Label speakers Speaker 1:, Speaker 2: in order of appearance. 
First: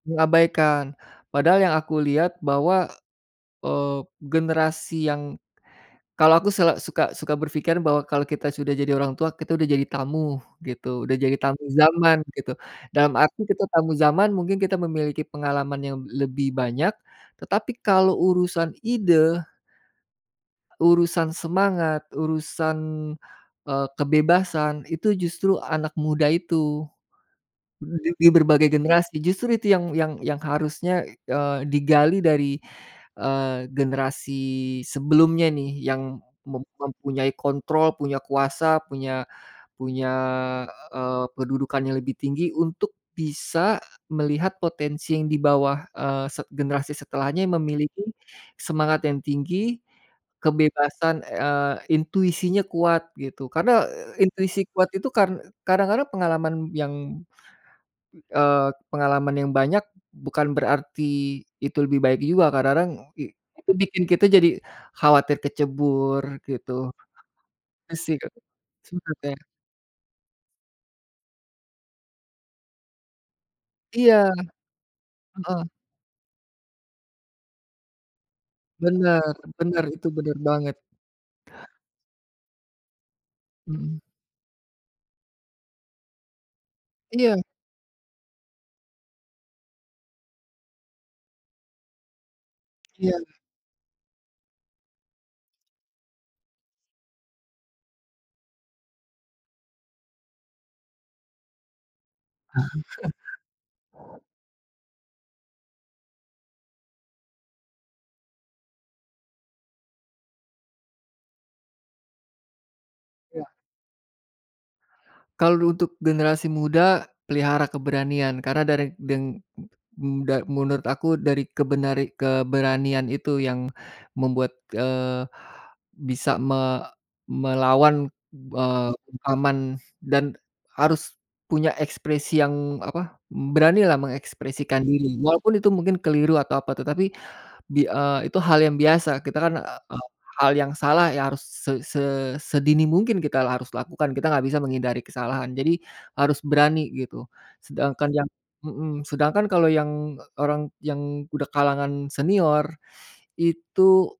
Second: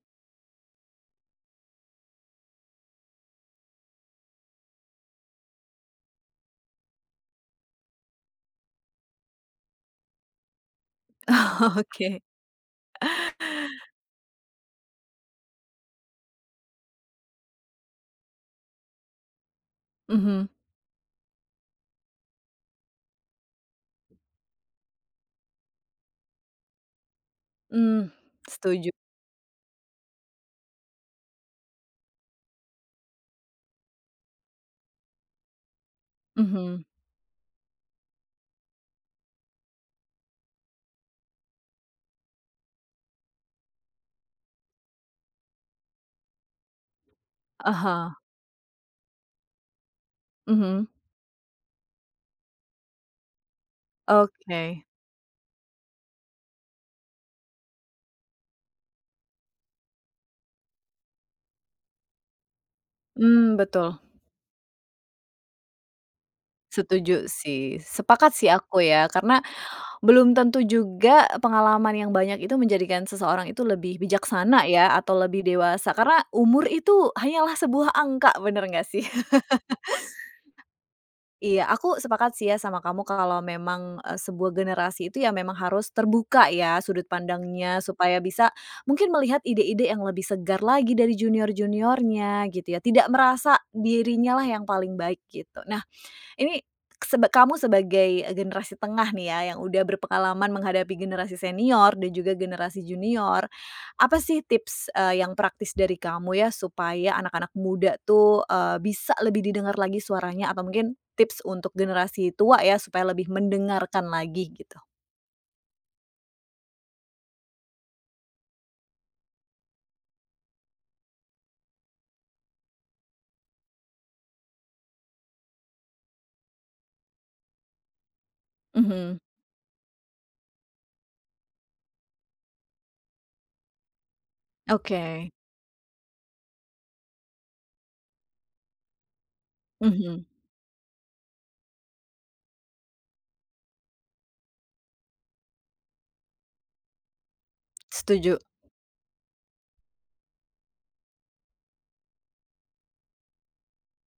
Speaker 1: Mengabaikan, padahal yang aku lihat bahwa, eee, generasi yang kalau aku sel suka suka berpikiran bahwa kalau kita sudah jadi orang tua, kita udah jadi tamu gitu, udah jadi tamu
Speaker 2: Oh, oke.
Speaker 1: zaman gitu. Dalam arti kita tamu zaman mungkin kita memiliki pengalaman yang lebih banyak, tetapi kalau urusan ide
Speaker 2: Mhm.
Speaker 1: urusan semangat, urusan, eee, kebebasan, itu justru anak muda itu
Speaker 2: Hmm,
Speaker 1: [unintelligible] berbagai
Speaker 2: setuju.
Speaker 1: generasi. Justru itu yang yang yang harusnya, e eee, digali dari, eee, generasi sebelumnya nih, yang mem
Speaker 2: Mhm.
Speaker 1: mempunyai kontrol, punya kuasa, punya punya, eee, kedudukan yang lebih tinggi untuk bisa melihat potensi yang di bawah, eee, se generasi setelahnya yang
Speaker 2: Ah
Speaker 1: memiliki
Speaker 2: hah.
Speaker 1: semangat yang tinggi,
Speaker 2: Mhm.
Speaker 1: kebebasan, eee, intuisinya kuat, gitu. Karena, eee, intuisi
Speaker 2: Oke.
Speaker 1: kuat itu kar kadang-kadang pengalaman yang eee, pengalaman yang banyak, bukan berarti itu lebih baik juga, kadang-kadang i
Speaker 2: Mmm,
Speaker 1: itu
Speaker 2: betul.
Speaker 1: bikin kita jadi khawatir kecebur, gitu.
Speaker 2: Setuju sih,
Speaker 1: Itu, sih, Kak,
Speaker 2: sepakat sih aku ya,
Speaker 1: sebenarnya
Speaker 2: karena belum tentu juga pengalaman yang banyak itu menjadikan seseorang itu lebih
Speaker 1: Iya.
Speaker 2: bijaksana ya, atau lebih
Speaker 1: Heeh.
Speaker 2: dewasa, karena umur itu hanyalah sebuah angka, bener nggak sih?
Speaker 1: Benar benar, itu bener banget.
Speaker 2: Iya, aku sepakat sih ya sama kamu kalau memang,
Speaker 1: Mhm.
Speaker 2: e sebuah generasi itu ya memang harus terbuka ya sudut
Speaker 1: Iya.
Speaker 2: pandangnya, supaya bisa mungkin melihat ide-ide yang lebih segar lagi dari junior-juniornya, gitu ya. Tidak
Speaker 1: Iya.
Speaker 2: merasa dirinya lah yang paling baik, gitu. Nah, ini seb kamu sebagai generasi tengah nih ya, yang udah berpengalaman menghadapi generasi senior dan juga generasi junior, apa sih tips, eee, yang praktis dari kamu ya, supaya anak-anak muda tuh, eee, bisa lebih didengar lagi suaranya? Atau mungkin tips untuk generasi tua ya, supaya lebih
Speaker 1: Iya.
Speaker 2: mendengarkan lagi, gitu?
Speaker 1: Kalau untuk generasi muda, pelihara keberanian karena dari deng m muda menurut aku dari kebenari keberanian itu yang membuat, eee, bisa me melawan, eee,
Speaker 2: Mhm.
Speaker 1: bungkaman dan harus punya ekspresi yang, apa, beranilah mengekspresikan diri
Speaker 2: Oke.
Speaker 1: walaupun itu mungkin keliru atau apa tetapi, bi eee, itu hal yang biasa, kita kan, e
Speaker 2: Mhm.
Speaker 1: hal yang salah yang harus se se sedini mungkin kita la harus lakukan, kita nggak bisa menghindari kesalahan. Jadi, harus berani gitu, sedangkan yang
Speaker 2: Setuju.
Speaker 1: mhm, sedangkan kalau yang e orang yang udah kalangan senior itu